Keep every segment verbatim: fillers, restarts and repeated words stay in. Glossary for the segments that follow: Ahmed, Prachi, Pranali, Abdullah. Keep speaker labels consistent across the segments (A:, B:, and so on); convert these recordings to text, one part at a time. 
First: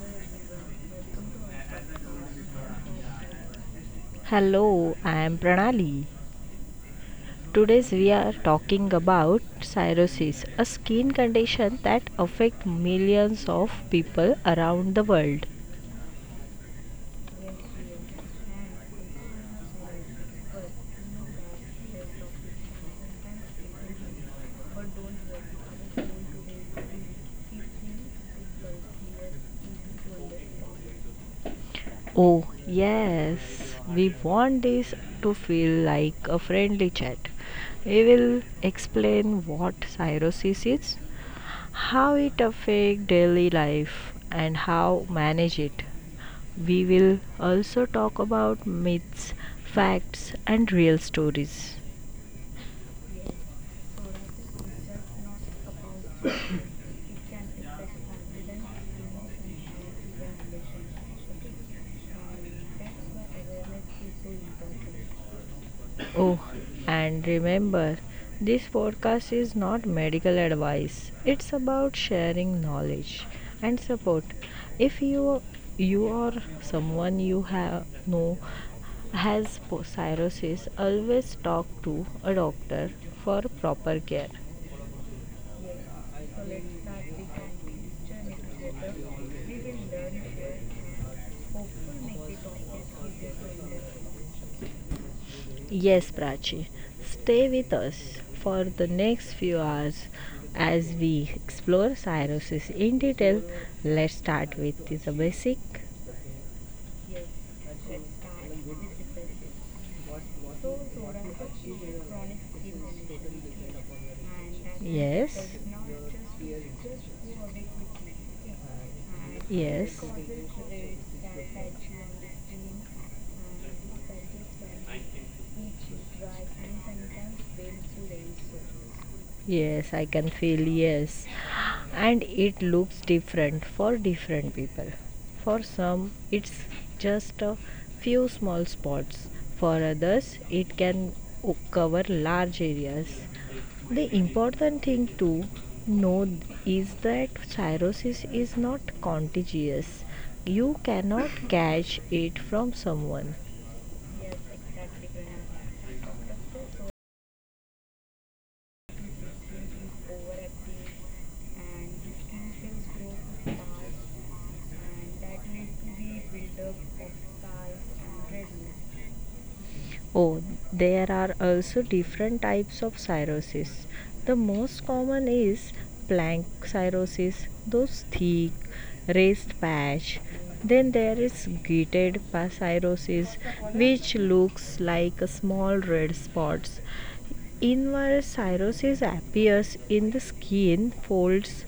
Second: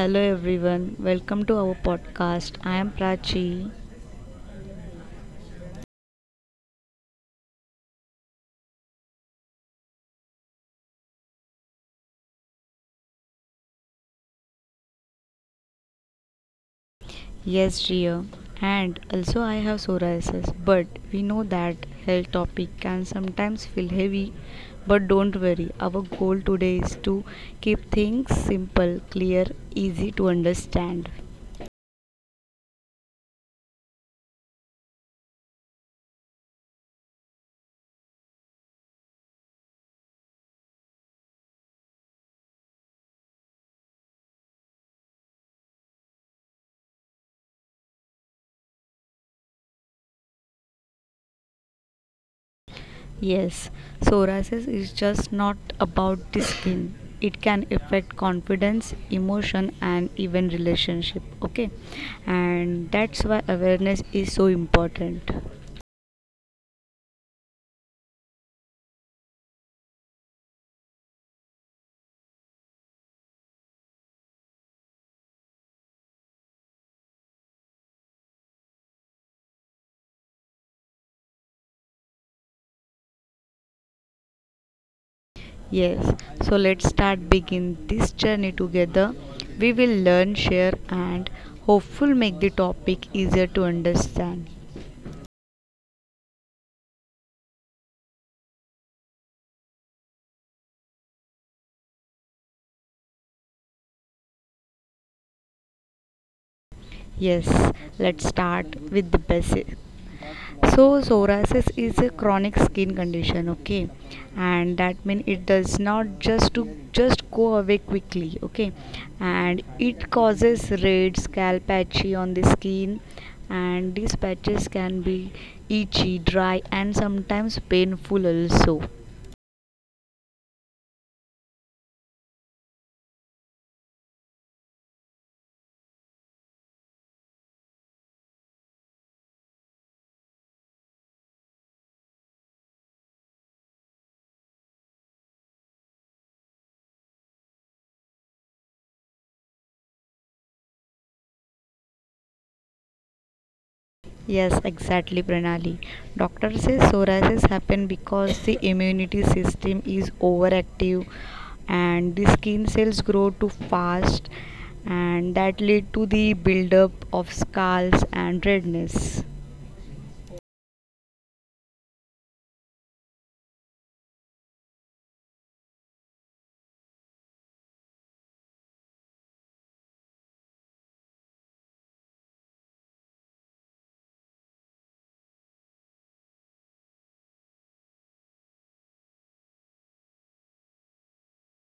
A: hello everyone. Welcome to our podcast. I am Prachi.
B: Hello, I am Pranali. Today we are talking about cirrhosis, a skin condition that affects millions of people around the world.
A: Yes, dear. And also I have psoriasis, but we know that health topic can sometimes feel heavy, but don't worry. Our goal today is to keep things simple, clear, easy to understand.
B: Oh, yes, we want this to feel like a friendly chat. We will explain what cirrhosis is, how it affects daily life, and how manage it. We will also talk about myths, facts, and real stories.
A: Yes, psoriasis is just not about the skin. It can affect confidence, emotion, and even relationship. Okay, and that's why awareness is so important.
B: Oh, and remember, this podcast is not medical advice. It's about sharing knowledge and support. If you you or someone you have know has po- cirrhosis, always talk to a doctor for proper care.
A: Yes, so let's start begin this journey together. We will learn, share, and hopeful make the topic easier to understand.
B: Yes, Prachi, stay with us for the next few hours as we explore cirrhosis in detail. Let's start with the basic.
A: Yes, let's start with the basic. So psoriasis is a chronic skin condition, okay, and that means it
B: Yes.
A: does not just to just go away quickly, okay, and it
B: Yes.
A: causes red scalp patchy on the skin, and these patches can be itchy, dry, and sometimes painful also.
B: Yes, I can feel, yes. And it looks different for different people. For some, it's just a few small spots. For others, it can o- cover large areas. The important thing to know is that cirrhosis is not contagious. You cannot catch it from someone.
A: Yes, exactly, Pranali. Doctor says psoriasis happen because the immunity system is overactive and the skin cells grow too fast, and that lead to the buildup of scars and redness.
B: Oh, there are also different types of cirrhosis. The most common is plank cirrhosis, those thick, raised patch. Then there is gated cirrhosis, which looks like small red spots. Inverse cirrhosis appears in the skin folds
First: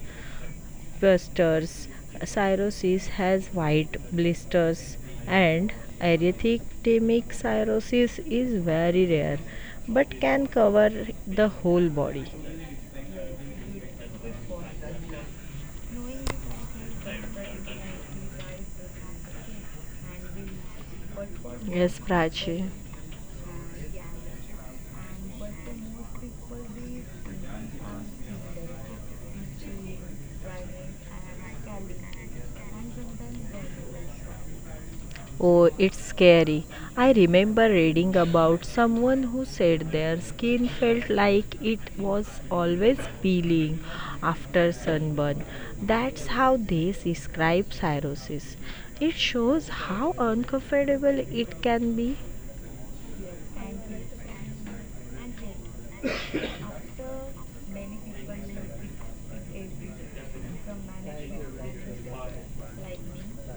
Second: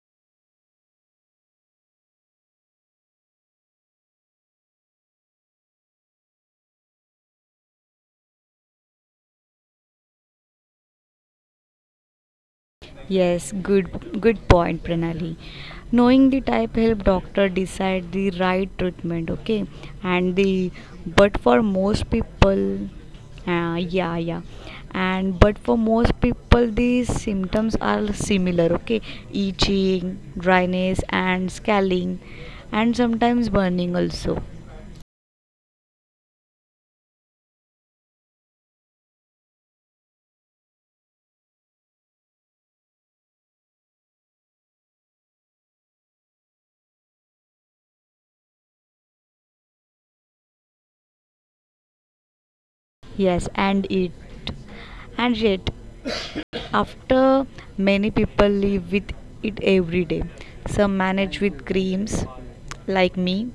B: blisters. Cirrhosis has white blisters, and erythematic cirrhosis is very rare but can cover the whole body.
A: Yes, good good point, Pranali. Knowing the type help doctor decide the right treatment, okay? And the but for
B: Yes,
A: most people,
B: Prachi.
A: uh, yeah, yeah. And but for most people, the symptoms are similar, okay? Itching, dryness, and scaling, and sometimes burning also.
B: Oh, it's scary. I remember reading about someone who said their skin felt like it was always peeling after sunburn. That's how they describe cirrhosis. It shows how uncomfortable it can be.
A: Yes, and it, and yet. After many people live with it every day. Some manage with creams, like me,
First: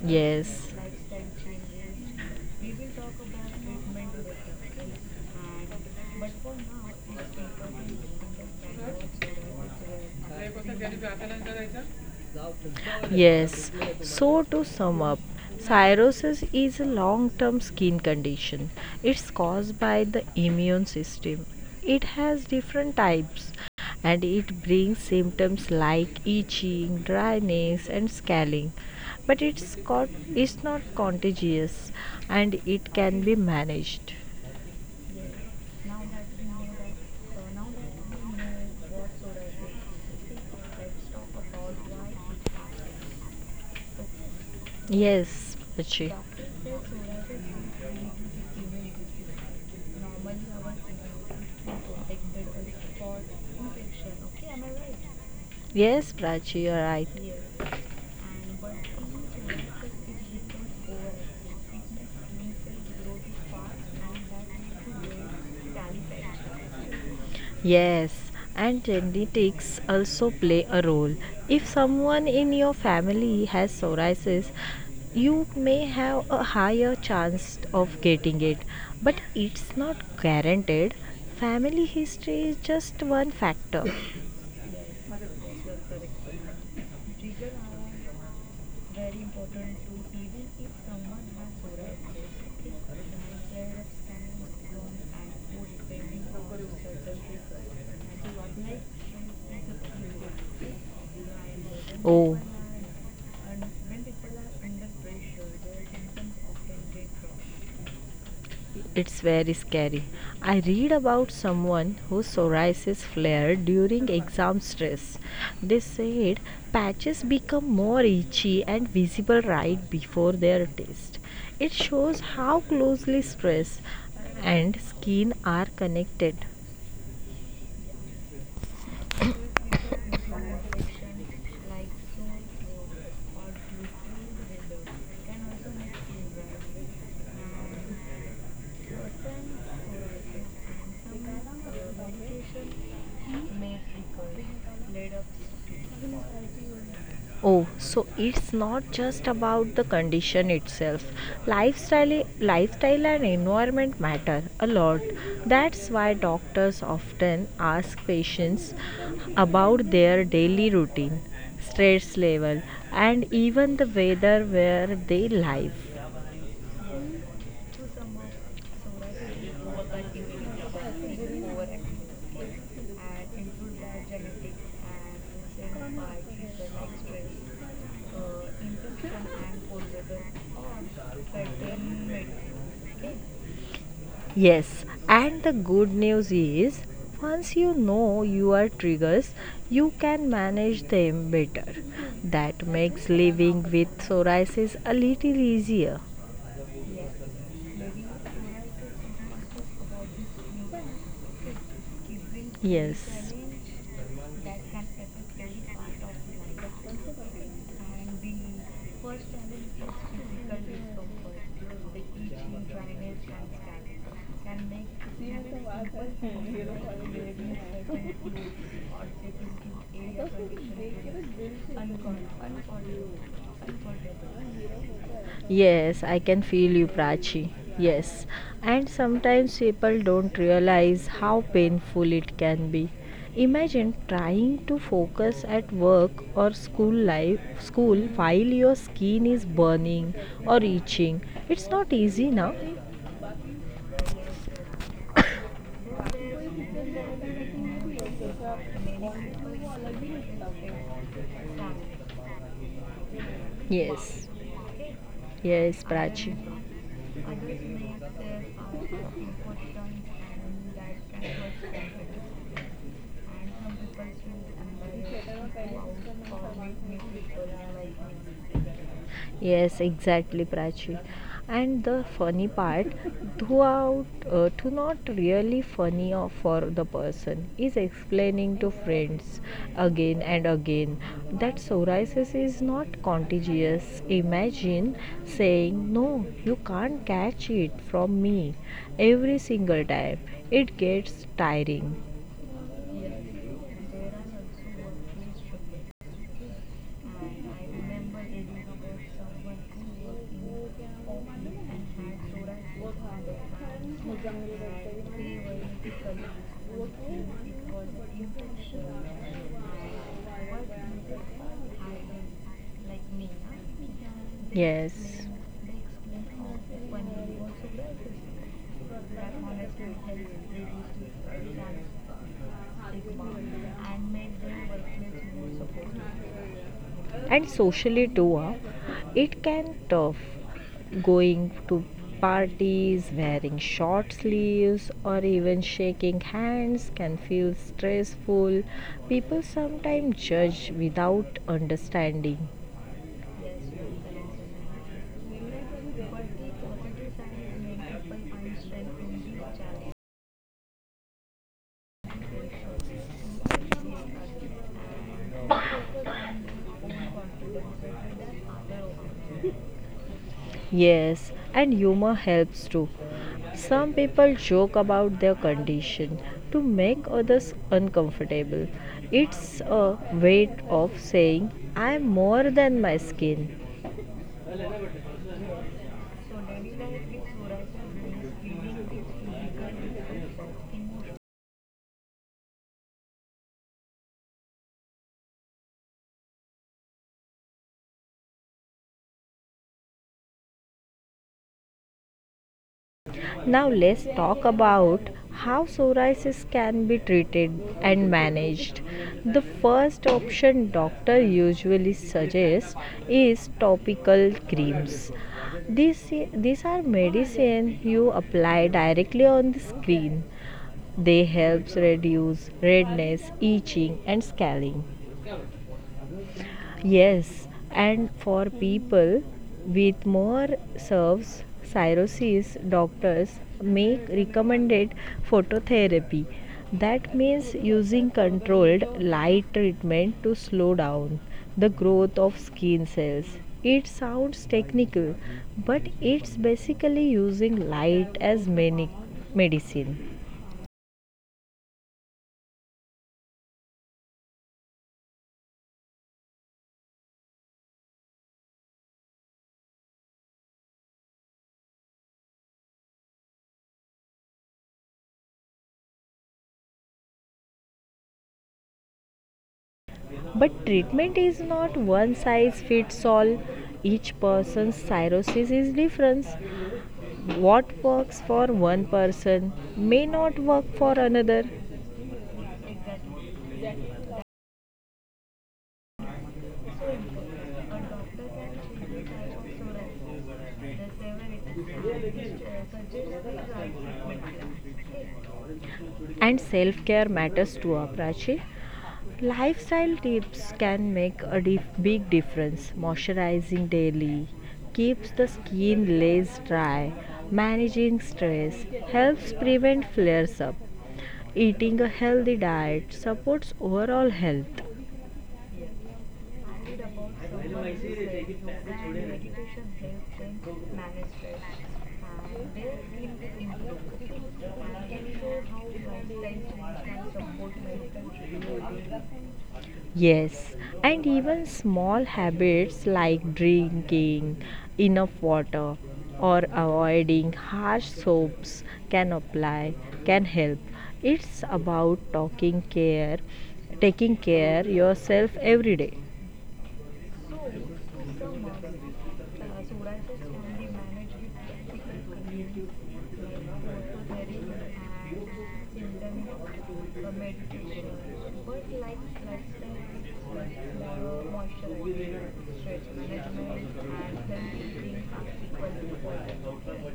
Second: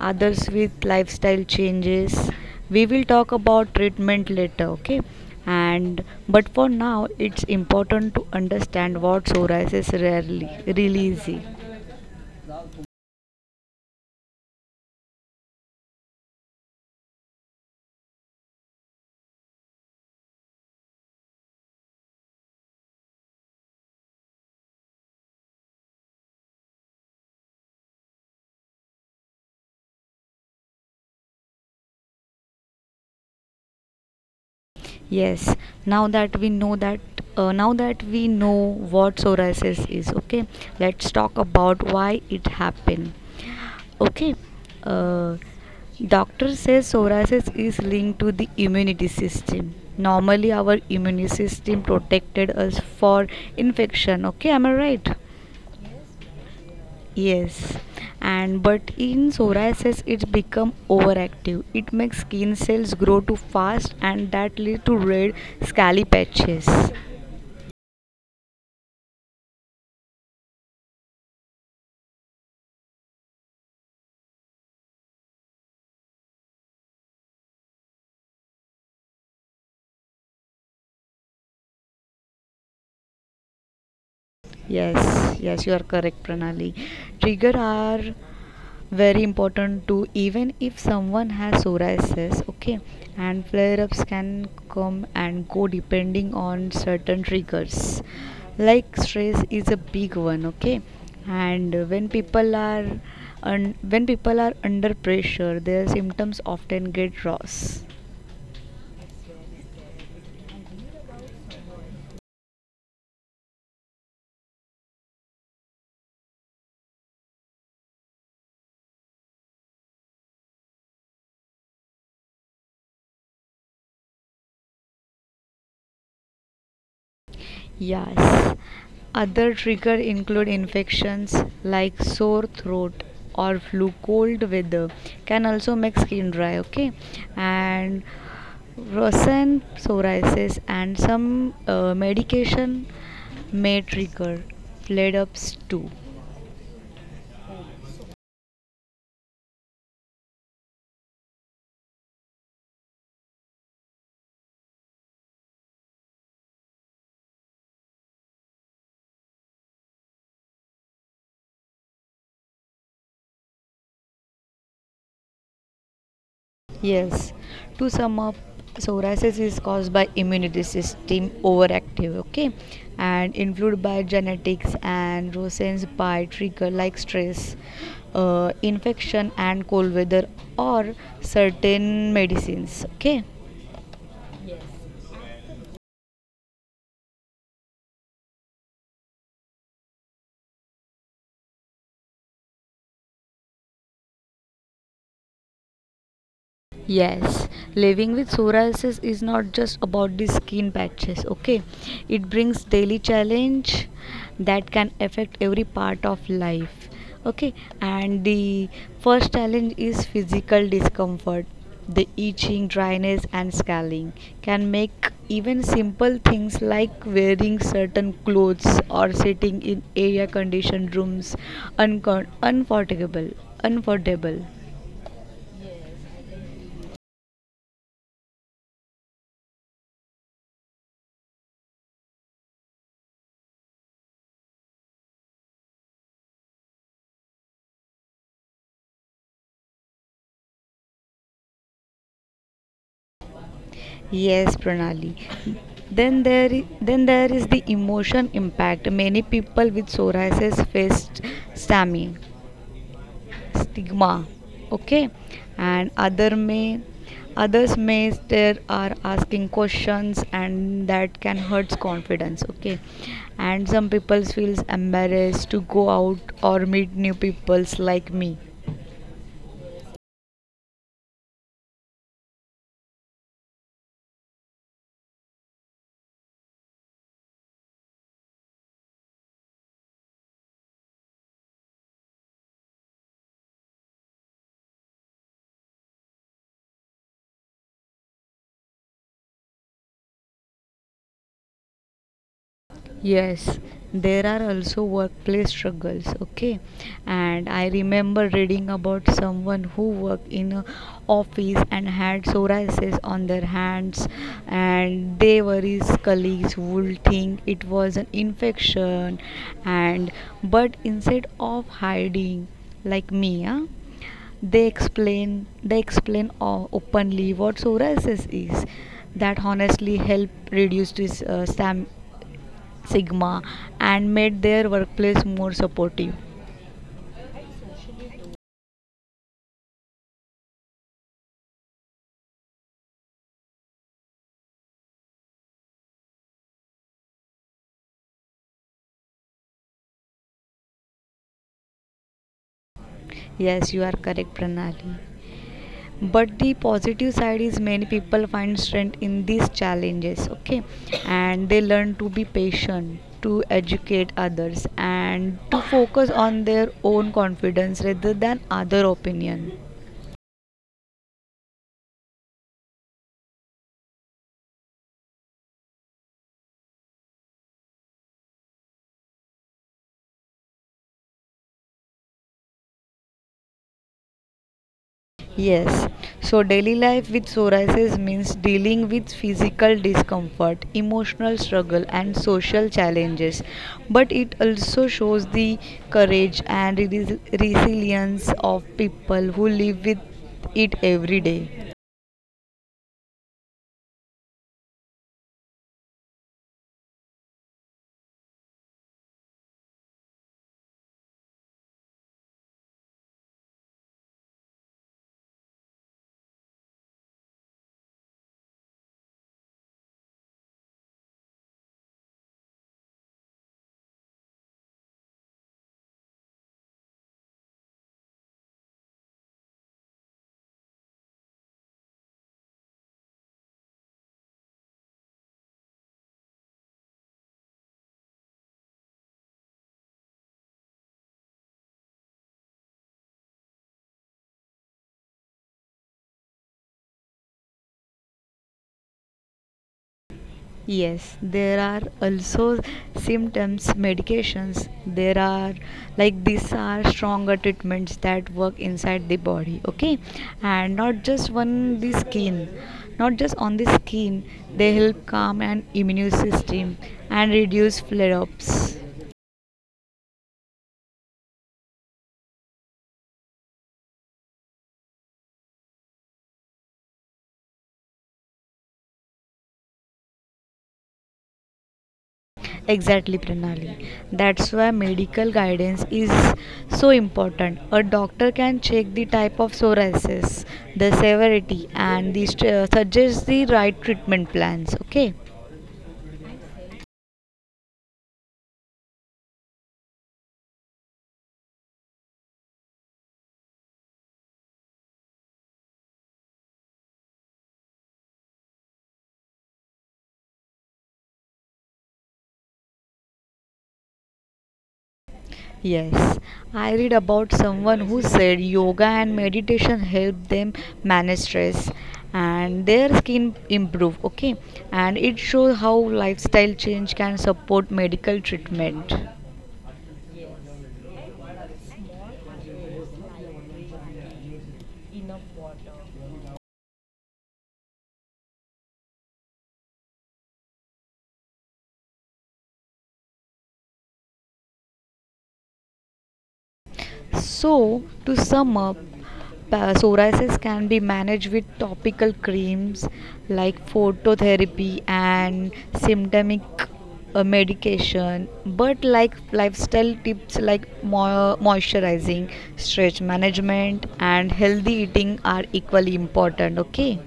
A: others
B: Yes.
A: with lifestyle changes. We will talk about treatment later, okay? And but for now, it's important to understand what psoriasis rarely really is.
B: Yes. So, to sum up, psoriasis is a long term skin condition. It's caused by the immune system. It has different types and it brings symptoms like itching, dryness, and scaling. But it's, got, it's not contagious and it can be managed.
A: Yes, now that we know that, uh, now that we know what psoriasis is, okay, let's talk about why it happened. Okay. Uh,
B: Yes, Prachi.
A: doctor says psoriasis is linked to the immunity system. Normally, our immune system protected us for infection. Okay, am I right?
B: Yes, Prachi, you're right.
A: Yes. And but in psoriasis, it become overactive. It makes skin cells grow too fast, and that lead to red, scaly patches.
B: Yes, and genetics also play a role. If someone in your family has psoriasis, you may have a higher chance of getting it, but it's not guaranteed. Family history is just one factor.
A: Yes, yes, you are correct, Pranali. Trigger are very important too. Even if someone has psoriasis, okay, and flare-ups can come and go depending on certain triggers like stress is a big one, okay, and when
B: Oh,
A: people are un- when people are under pressure, their symptoms often get worse.
B: it's very scary. I read about someone whose psoriasis flared during exam stress. They said patches become more itchy and visible right before their test. It shows how closely stress and skin are connected.
A: Yes. Other trigger include infections like sore throat or flu. Cold weather can also make skin dry. Okay, and rosen, psoriasis and some uh, medication may trigger flare ups too.
B: Oh, so it's not just about the condition itself. Lifestyle, lifestyle and environment matter a lot. That's why doctors often ask patients about their daily routine, stress level, and even the weather where they live.
A: Yes, to sum up, psoriasis is caused by immunity system overactive, okay, and influenced by genetics and rosen's by trigger like stress, uh, infection, and cold weather or certain medicines, okay.
B: Yes, and the good news is once you know your triggers, you can manage them better. That makes living with psoriasis a little easier.
A: Yes, living with psoriasis is not just about the skin patches, okay? It brings daily
B: Yes.
A: challenge that can affect every part of life. Okay? And the first challenge is physical discomfort. The itching, dryness and scaling can make even simple things like wearing certain clothes or sitting in air conditioned rooms uncom- uncomfortable, uncomfortable.
B: Yes, I can feel you, Prachi. Yes. And sometimes people don't realize how painful it can be. Imagine trying to focus at work or school life school while your skin is burning or itching. It's not easy now.
A: Yes, Pranali. Then there, i- then there is the emotion impact. Many people with psoriasis face stamina, stigma,
B: Yes.
A: okay, and
B: Yes,
A: other
B: Prachi.
A: may, others may there are asking questions, and that can hurt confidence, okay, and some people feels embarrassed to go out or meet new peoples like me.
B: Yes, exactly, Prachi. And the funny part, throughout, uh, to not really funny or for the person, is explaining to friends again and again that psoriasis is not contagious. Imagine saying, "No, you can't catch it from me" every single time. It gets tiring.
A: Yes, there are also workplace struggles, okay? And I remember reading about someone who worked in a office and had psoriasis on their hands, and they were his colleagues would think it was an infection, and but instead of hiding like me, huh? they
B: Yes,
A: explain they explain o- openly what psoriasis is, that honestly help reduce this uh, stam- Sigma and made their workplace more supportive.
B: and socially too, uh, it can tough going to parties, wearing short sleeves or even shaking hands can feel stressful. People sometimes judge without understanding.
A: Yes, you are correct, Pranali. But the positive side is many people find strength in these challenges, okay? And they learn to be patient, to educate others, and to focus on their own confidence rather than other opinion.
B: Yes, and humor helps too. Some people joke about their condition to make others uncomfortable. It's a way of saying, "I'm more than my skin."
A: Yes, so daily life with psoriasis means dealing with physical discomfort, emotional struggle, and social challenges. But it also shows the courage and res- resilience of people who live with it every day.
B: Now let's talk about how psoriasis can be treated and managed. The first option doctor usually suggests is topical creams. These, these are medicine you apply directly on the skin. They helps reduce redness, itching and scaling. Yes, and for people with more serves, cirrhosis doctors make recommended phototherapy. That means using controlled light treatment to slow down the growth of skin cells. It sounds technical, but it's basically using light as many medicine.
A: Yes, there are also symptoms, medications. There are like these are stronger treatments that work inside the body, okay? And not just on the skin, not just on the skin, they help calm an immune system and reduce flare ups.
B: But treatment is not one size fits all. Each person's cirrhosis is different. What works for one person may not work for another,
A: Exactly, Pranali. That's why medical guidance is so important. A doctor can check the type of psoriasis, the severity, and the st- uh, suggest the right treatment plans. Okay.
B: and self care matters too, Prachi. Lifestyle tips can make a dif- big difference. Moisturizing daily keeps the skin less dry, managing stress helps prevent flares up. Eating a healthy diet supports overall health.
A: Yes, I read about someone who said yoga and meditation help them manage stress and their skin improve. Okay, and it shows how lifestyle change can support medical treatment.
B: Yes, and even small habits like drinking enough water or avoiding harsh soaps can apply can help. It's about talking care, taking care yourself every day.
A: So, to sum up, pa- psoriasis can be managed with topical creams like phototherapy and symptomatic uh, medication, but like lifestyle tips like mo- moisturizing, stress management, and healthy eating are equally important. Okay.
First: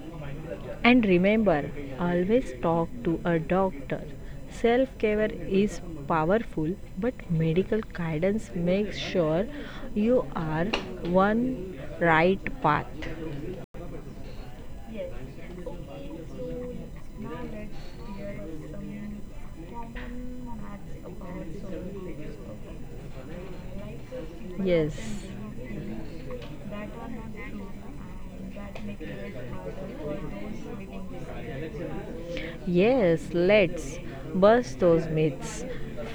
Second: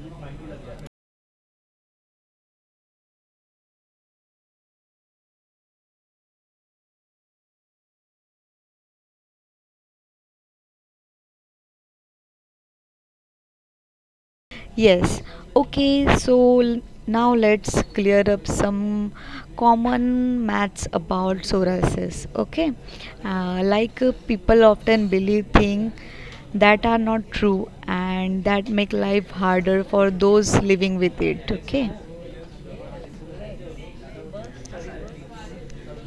B: And remember, always talk to a doctor. Self-care is powerful, but medical guidance makes sure you are one right path.
A: Yes. Okay, so l- now let's clear up some common myths about psoriasis. Okay. Uh, like uh, people
B: Yes.
A: often believe things that are not true and that make life harder for those living with it. Okay.
B: Yes, let's bust those myths.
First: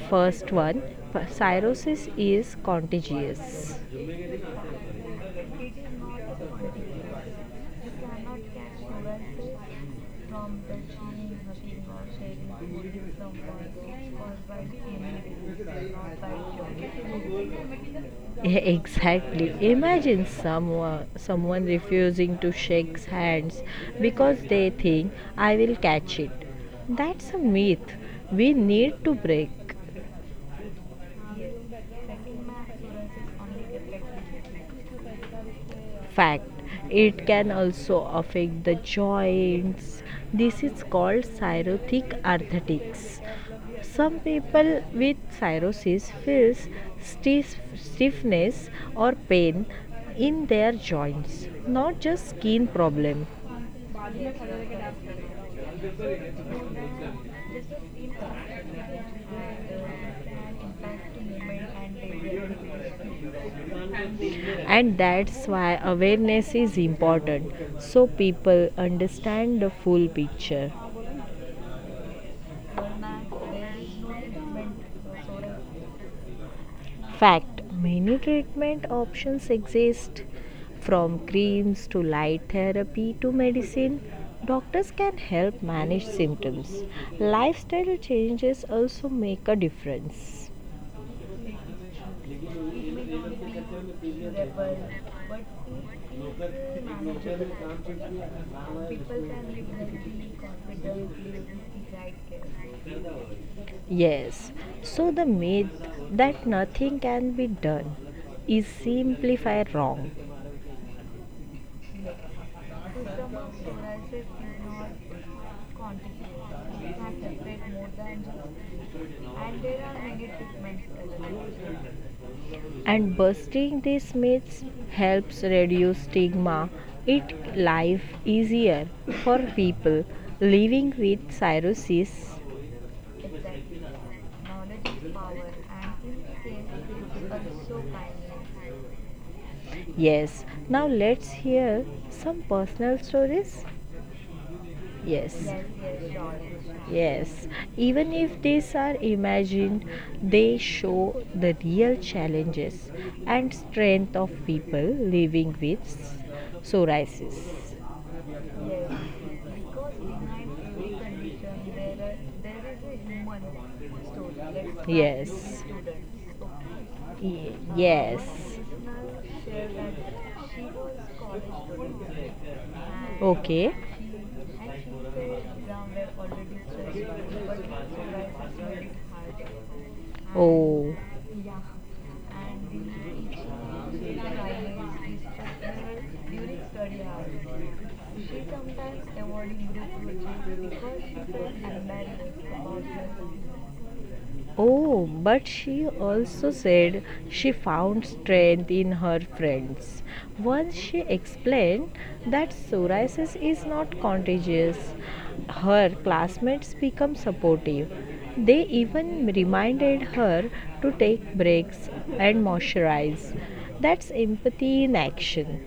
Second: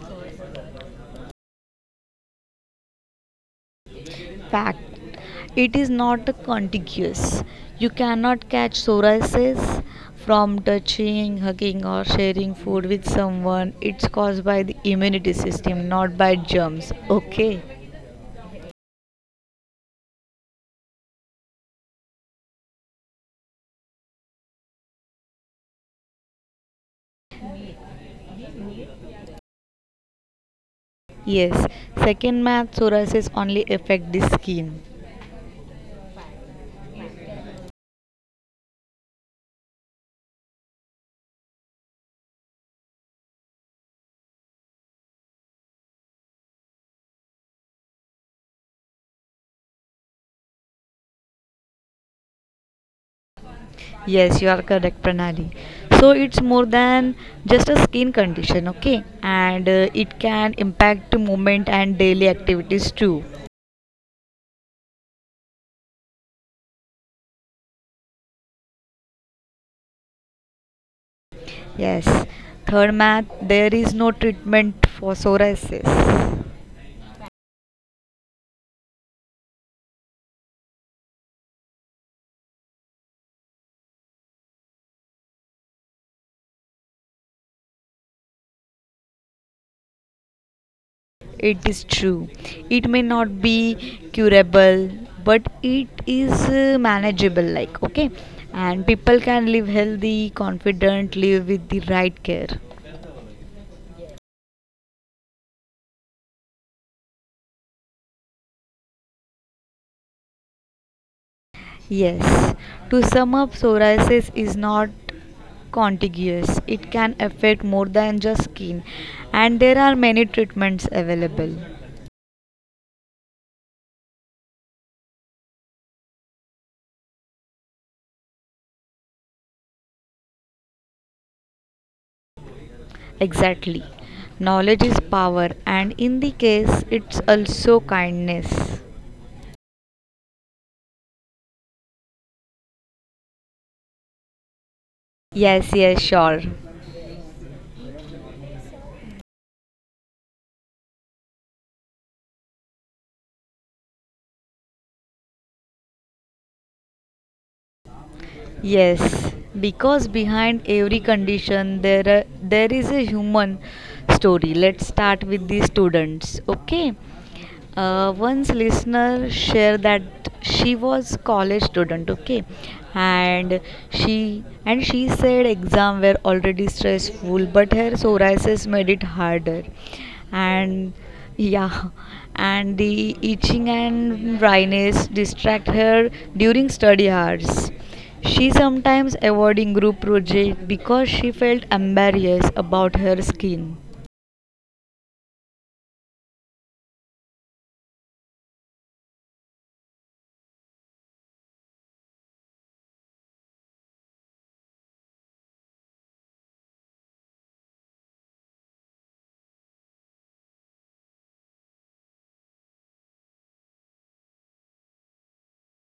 B: First one, p- cirrhosis is contagious.
A: Fact, it is not contiguous. You cannot catch psoriasis from touching, hugging, or sharing food with someone. It's caused by the immunity system, not by germs. Okay.
B: Exactly. Imagine someone someone refusing to shake hands because they think I will catch it. That's a myth we need to break.
A: Yes. Second math, psoriasis only affect the skin.
B: Fact, it can also affect the joints. This is called cirrhotic arthritis. Some people with cirrhosis feels stiff, stiffness or pain in their joints, not just skin problem.
A: Yes, you are correct, Pranali. So it's more than just a skin condition, okay? And uh, it can impact movement and daily activities too.
B: And that's why awareness is important, so people understand the full picture.
A: Yes. Third math, there is no treatment for psoriasis.
B: Fact, many treatment options exist, from creams to light therapy to medicine. Doctors can help manage symptoms. Lifestyle changes also make a difference.
A: It is true. It may not be curable, but it is uh, manageable, like, okay? And people can live healthy, confident, live with the right care.
B: Yes, so the myth that nothing can be done is simply far wrong,
A: Yes. To sum up, psoriasis is not contiguous. It can affect more than just skin, and there are many treatments available.
B: and busting these myths helps reduce stigma. It life easier for people living with cirrhosis.
A: Exactly. Knowledge is power, and in the case, it's also kindness.
B: Yes. Now let's hear some personal stories. Yes.
A: Yes, yes, sure.
B: Yes. Even if these are imagined, they show the real challenges and strength of people living with psoriasis.
A: Yes, because behind every condition there are, there is a human story. Let's start
B: Yes.
A: with the students. Okay, Uh,
B: Y-
A: once listener shared that she was college student, okay, and she and she said exam were already stressful, but her psoriasis made it harder, and yeah, and the itching and dryness distract her during study hours. She sometimes avoiding group project because she felt embarrassed about her skin.
B: Oh, but she also said she found strength in her friends. Once she explained that psoriasis is not contagious, her classmates become supportive. They even reminded her to take breaks and moisturize. That's empathy in action.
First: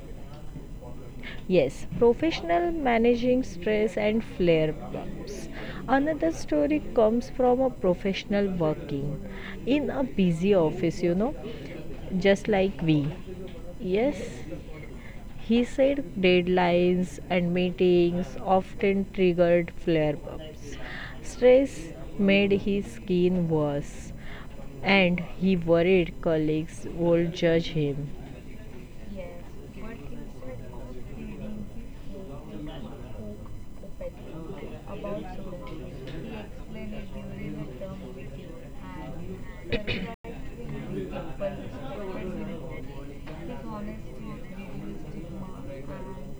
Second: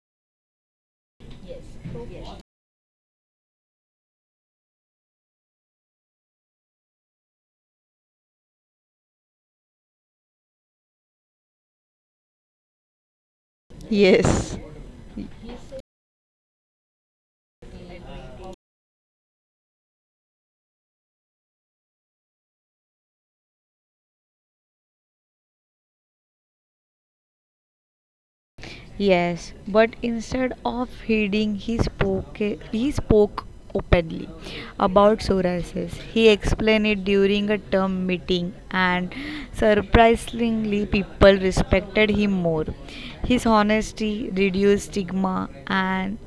B: Yes, professional managing stress and flare ups. Another story comes from a professional working in a busy office, you know, just like we. Yes,
A: Yes.
B: he said deadlines and meetings often triggered flare ups. Stress made his skin worse, and he worried colleagues would judge him.
A: Yes, but instead of hiding, he spoke he spoke openly about psoriasis. He explained it during a term meeting, and surprisingly, people respected him more. His honesty reduced stigma and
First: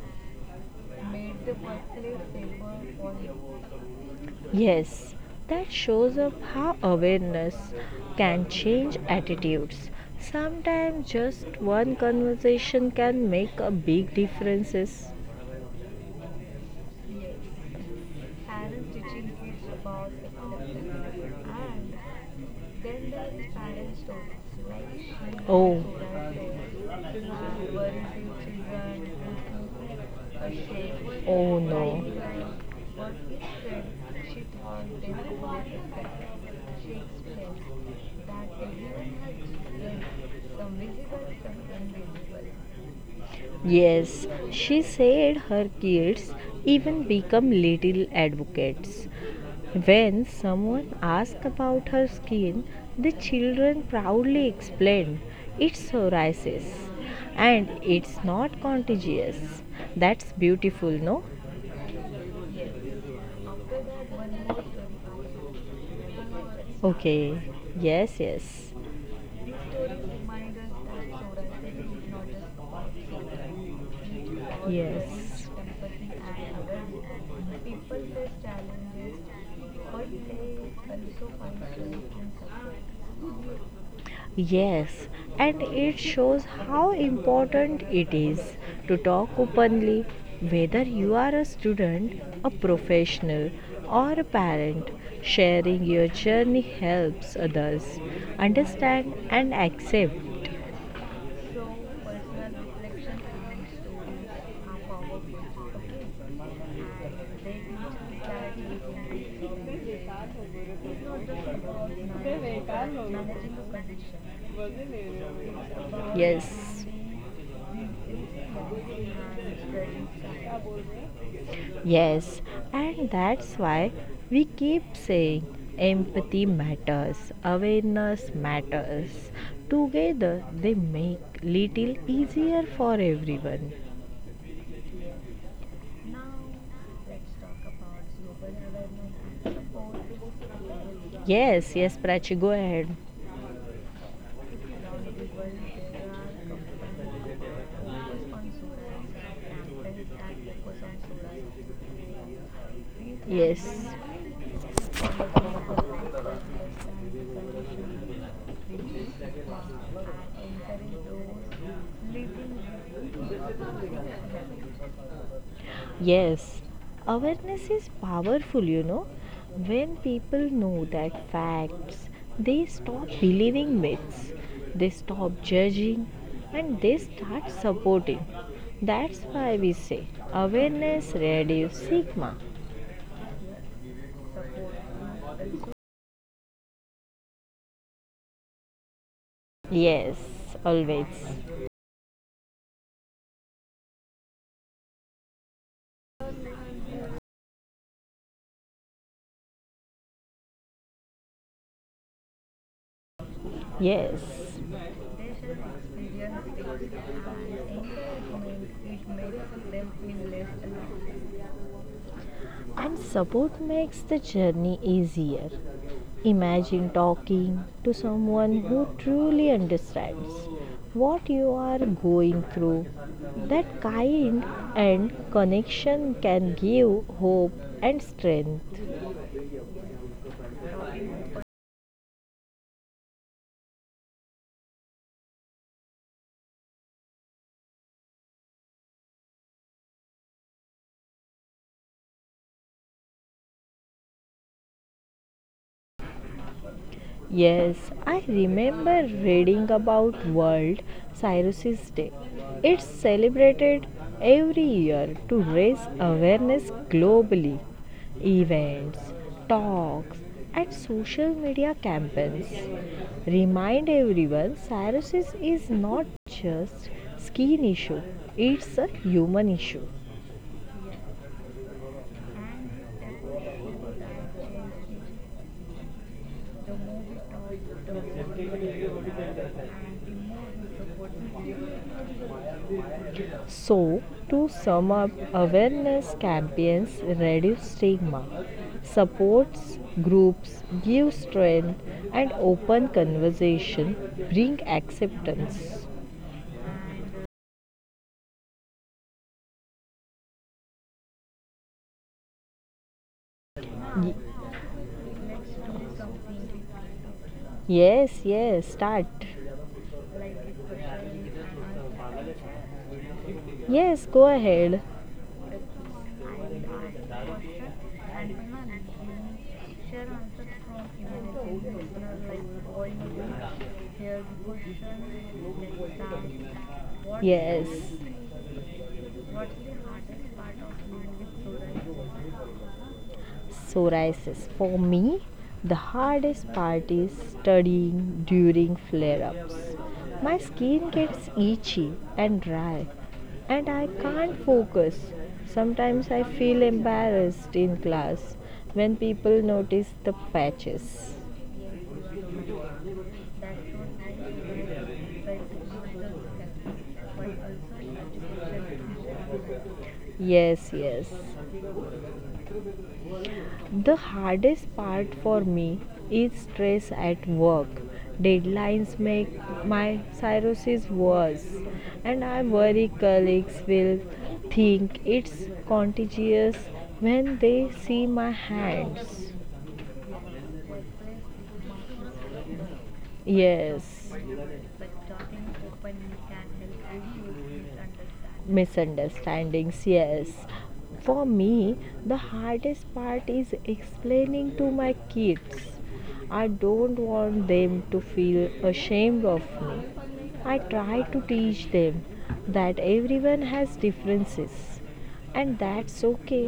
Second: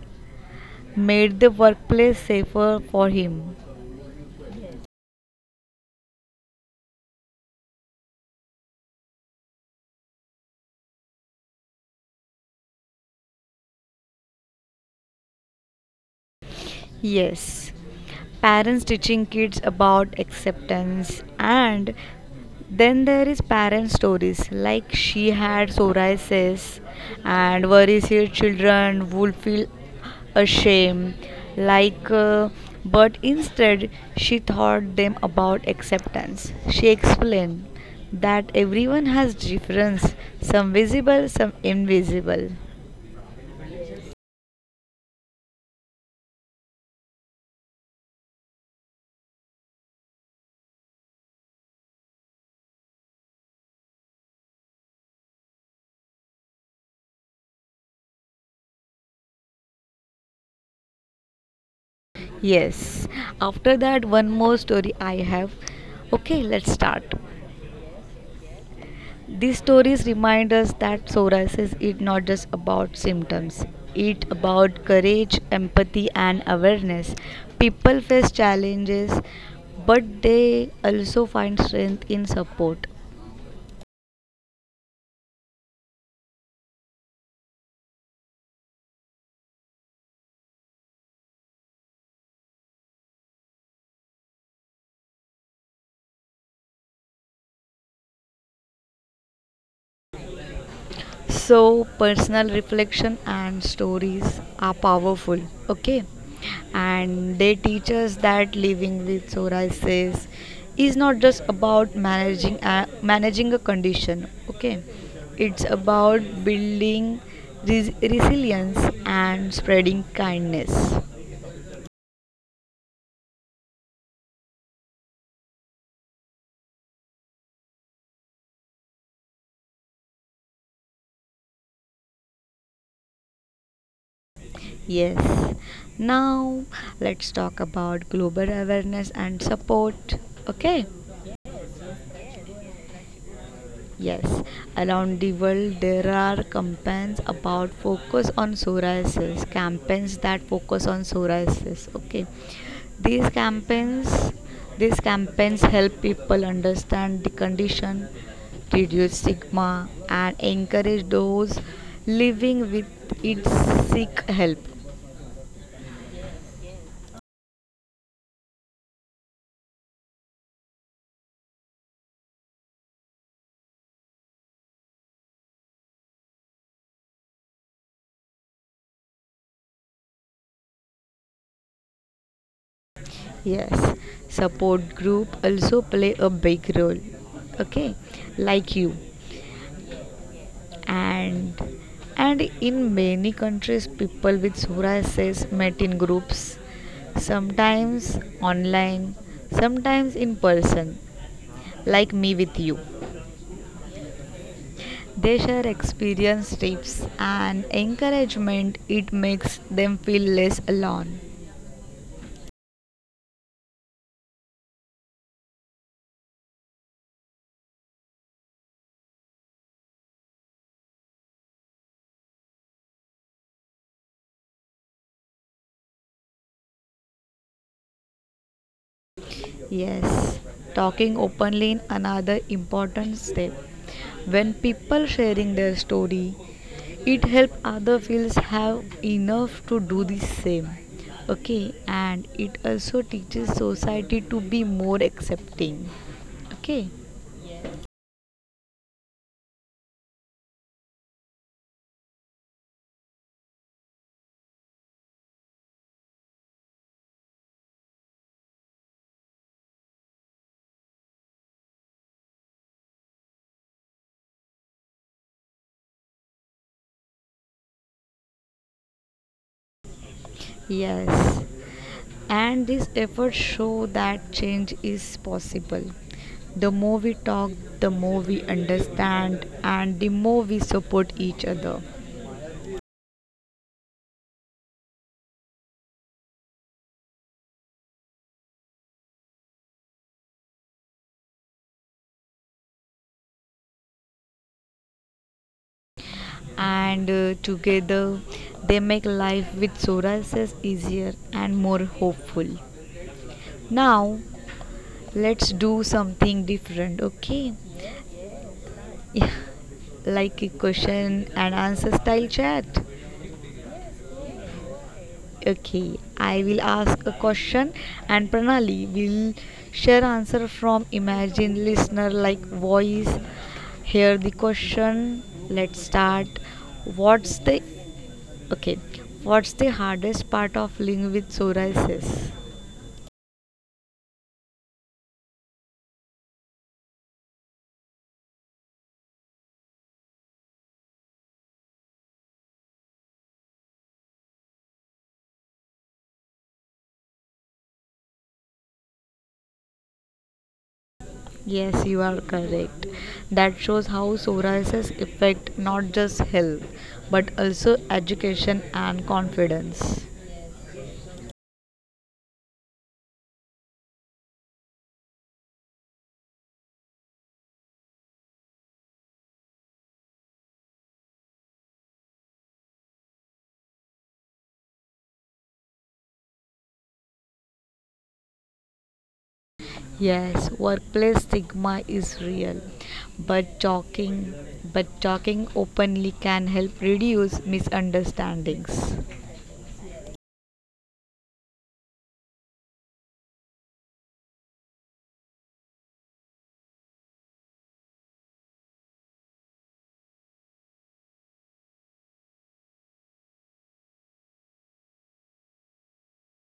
A: made the workplace safer for him.
B: Yes, that shows up how awareness can change attitudes. Sometimes just one conversation can make a big difference.
A: Yes, parents teaching kids about acceptance, and then there is parent stories like she had psoriasis, and worries her children would feel ashamed. Like, uh, but instead she taught them about acceptance. She explained that everyone has difference, some visible, some invisible.
B: Yes, she said her kids even become little advocates. When someone asks about her skin, the children proudly explain it's psoriasis and it's not contagious. That's beautiful, no?
A: Yes. After that, one more story I have. Okay, let's start.
B: Okay, yes, yes,
A: These stories remind us that psoriasis is not just about symptoms. It about
B: yes.
A: courage, empathy, and awareness. People face challenges, but they also find strength in support.
B: Yes, and it shows how important it is to talk openly, whether you are a student, a professional, or a parent. Sharing your journey helps others understand and accept.
A: So, personal reflection and stories are powerful, okay? And they teach us that living with Sora is not just about managing a, managing a condition, okay? It's about
B: Yes.
A: building res- resilience and spreading kindness.
B: Yes, and that's why we keep saying empathy matters, awareness matters. Together, they make little easier for everyone.
A: Yes. Now, let's talk about global awareness and support, okay?
B: Yes, yes, Prachi, go ahead.
A: Yes, around the world there are campaigns about focus on psoriasis, campaigns that focus on psoriasis. Okay, these
B: Yes.
A: campaigns these campaigns help people understand the condition, reduce stigma, and encourage those living with it seek help.
B: Yes, awareness is powerful, you know. When people know that facts, they stop believing myths, they stop judging, and they start supporting. That's why we say awareness reduces stigma.
A: Yes, support group also play a big role. Okay, like you.
B: Yes, always.
A: and and in many countries people with psoriasis met in groups, sometimes online, sometimes in person, like me with you.
B: Yes.
A: They share experience, tips and encouragement. It makes them feel less alone.
B: And support makes the journey easier. Imagine talking to someone who truly understands what you are going through. That kind and connection can give hope and strength.
A: Yes, talking openly in another important step. When people sharing their story, it help other feels have enough to do the same. Okay, and it also teaches society to be more accepting. Okay,
B: Yes, I remember reading about World Cirrhosis Day. It's celebrated every year to raise awareness globally. Events, talks, and social media campaigns remind everyone cirrhosis is not just skin issue, it's a human issue.
A: yes, and these efforts show that change is possible. The more we talk, the more we understand, and the more we support each other.
B: So, to sum up, awareness campaigns reduce stigma, supports groups, give strength, and open conversation bring acceptance.
A: And uh, together they make life with Sora easier and more hopeful.
B: Y-
A: Now let's do something different, okay?
B: yes, yes, start.
A: Yeah, like a question and answer style chat.
B: Yes, go ahead.
A: Okay, I will ask a question and Pranali will share answer from imagine listener like voice. Here the question. Let's start. What's
B: Yes.
A: the Okay, what's the hardest part of living with psoriasis?
B: Psoriasis. For me, the hardest part is studying during flare ups. My skin gets itchy and dry, and I can't focus. Sometimes I feel embarrassed in class when people notice the patches.
A: Yes, you are correct. That shows how psoriasis affect not just health but also education and confidence.
B: Yes, yes. The hardest part for me is stress at work. Deadlines make my cirrhosis worse, and I worry colleagues will think it's contagious when they see my hands.
A: Yes, workplace stigma is real, but
B: Yes,
A: talking but talking openly can help reduce misunderstandings.
B: misunderstandings. Yes, for me, the hardest part is explaining to my kids. I don't want them to feel ashamed of me. I try to teach them that everyone has differences, and that's okay.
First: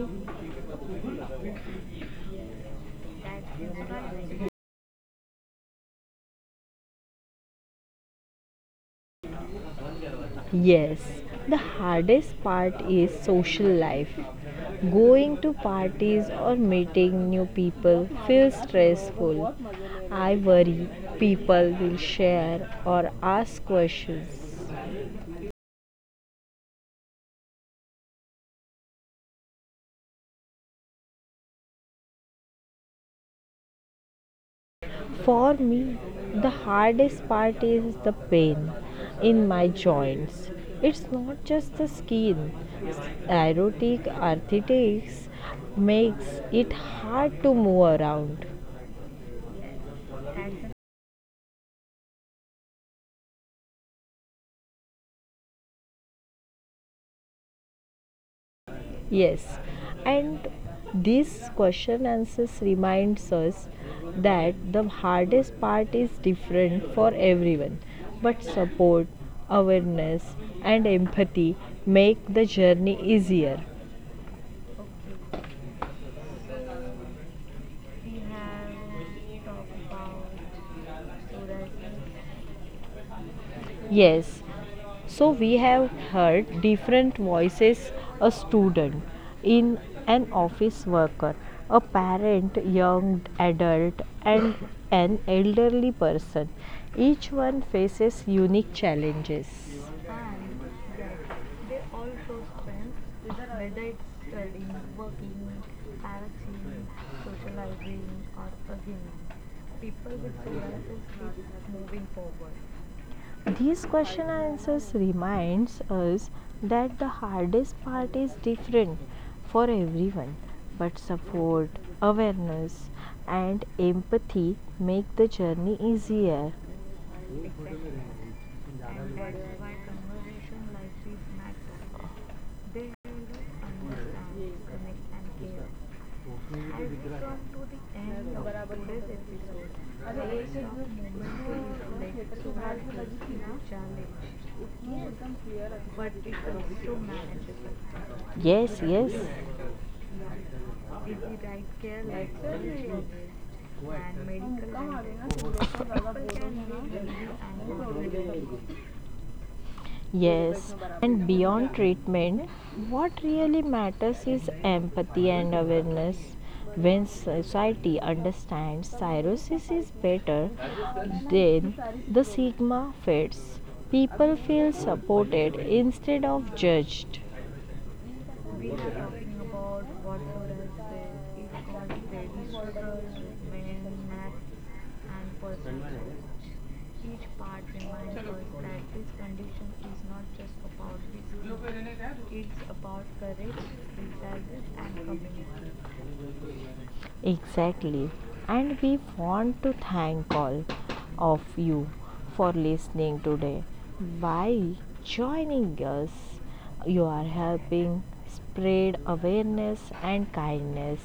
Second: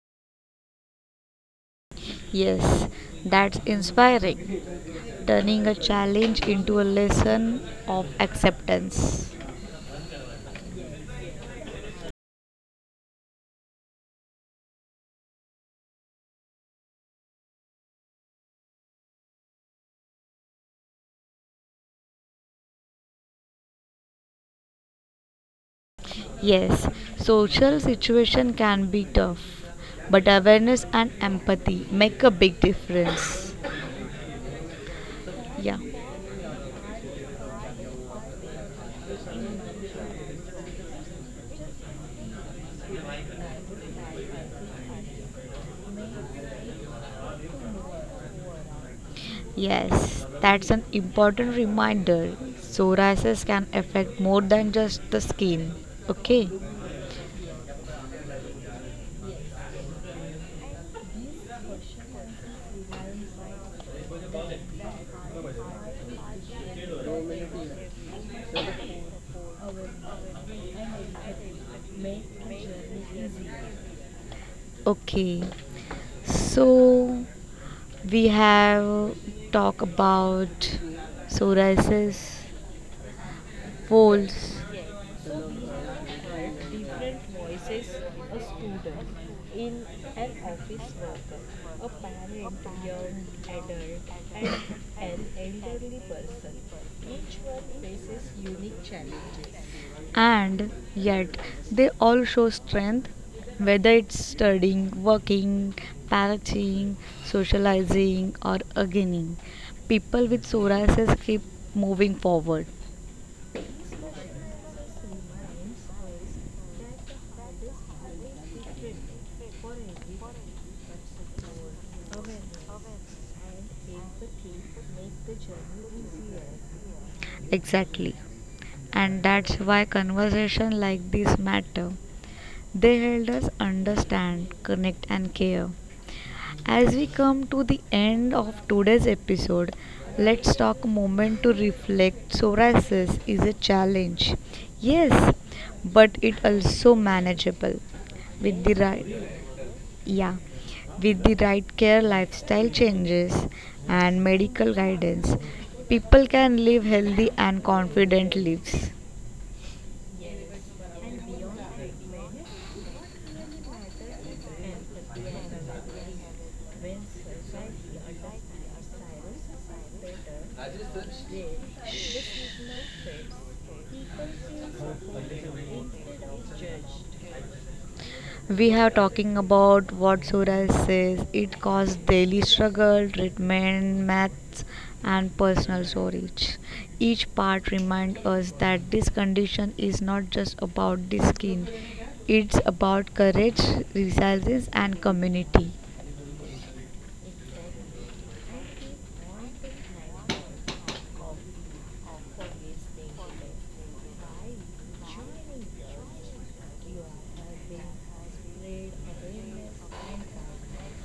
A: Yes, that's inspiring. Turning a challenge into a lesson of acceptance.
B: Yes, the hardest part is social life. Going to parties or meeting new people feels stressful. I worry people will share or ask questions.
A: Yes, social situation can be tough, but awareness and empathy make a big difference.
B: For
A: Yeah.
B: me, the hardest part is the pain in my joints. It's not just the skin. Erotic arthritis makes it hard to move around.
A: Yes, that's an important reminder. Psoriasis can affect more than just the skin. Okay.
B: Yes, and this question answers reminds us that the hardest part is different for everyone, but support, awareness, and empathy make the journey easier.
A: Okay. So we have talk about psoriasis, folds,
B: Yes, so we have heard different voices, a student, in an office worker, a parent, young adult, and an elderly person. Each one faces unique challenges.
A: and yet they all show strength whether it's studying, working, parenting, socializing, or gardening, people with psoriasis keep moving forward.
B: These question and answers reminds us that the hardest part is different for everyone, but support, awareness, and empathy make the journey easier.
A: Exactly. And that's why conversation like this matter. They help us understand, connect and care. As we come to the end of today's episode, let's talk a moment to reflect. Psoriasis is a challenge. Yes, but it also manageable with
B: Yes,
A: the
B: yes.
A: right yeah, with the right care, lifestyle changes, and medical guidance, people can live healthy and confident lives.
B: Yes, and beyond treatment, what really matters is empathy and awareness. When society understands cirrhosis is better, then the stigma fades. People feel supported instead of judged.
A: We are talking about what Suraj says it caused daily struggle, treatment, maths, and personal storage. Each part reminds us that this condition is not just about the skin, it's about courage, resilience, and community.
B: Exactly. And we want to thank all of you for listening today. By joining us, you are helping spread awareness and kindness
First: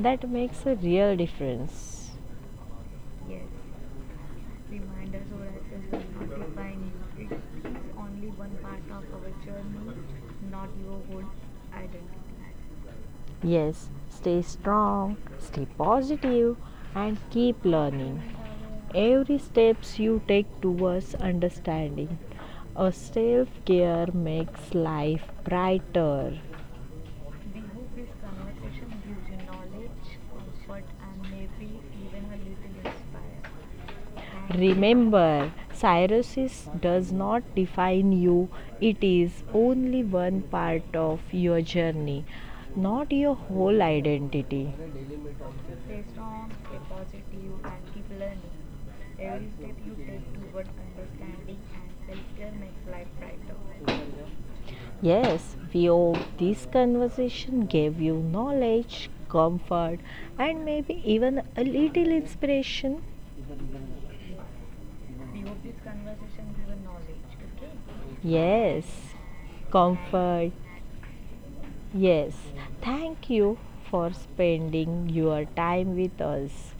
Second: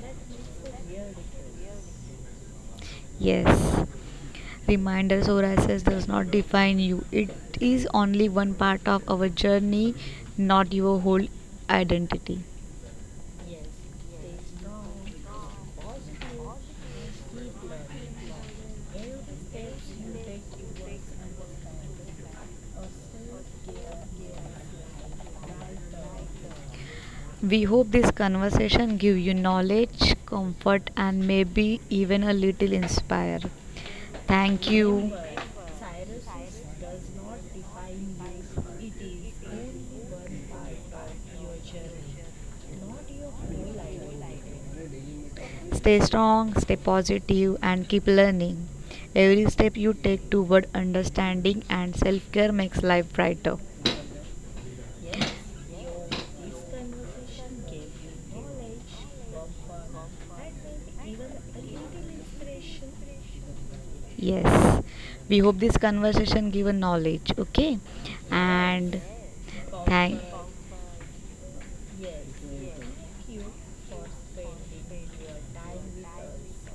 B: that makes a real difference.
A: Yes, reminders or access does not define you. It is only one part of our journey, not your whole identity.
B: Yes, stay strong, stay positive, and keep learning. Every steps you take towards understanding a self care makes life brighter.
A: We hope this conversation give you knowledge, comfort and maybe even a little inspire. Thank you.
B: Remember, cirrhosis does not define you, it is only one part of your journey, not your whole identity.
A: Stay strong, stay positive and keep learning. Every step you take toward understanding and self-care makes life brighter.
B: Yes, we hope this conversation gave you knowledge, comfort, and maybe even a little inspiration.
A: Yes. We hope this conversation given knowledge, okay?
B: Yes,
A: And thank
B: comfort. Yes, thank you for spending your time with us.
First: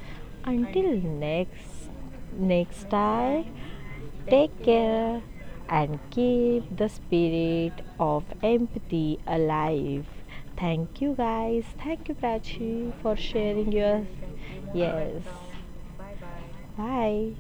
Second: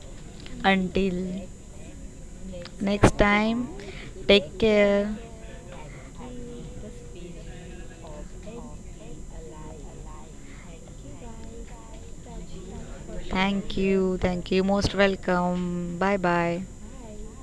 B: Until
A: until
B: next next
A: next
B: time,
A: time.
B: take
A: Take care.
B: care and keep the spirit of empathy alive. Thank you guys. Thank you Prachi for sharing
A: Thank
B: your
A: you. Thank you. Most
B: yes.
A: welcome. Bye bye.
B: Bye.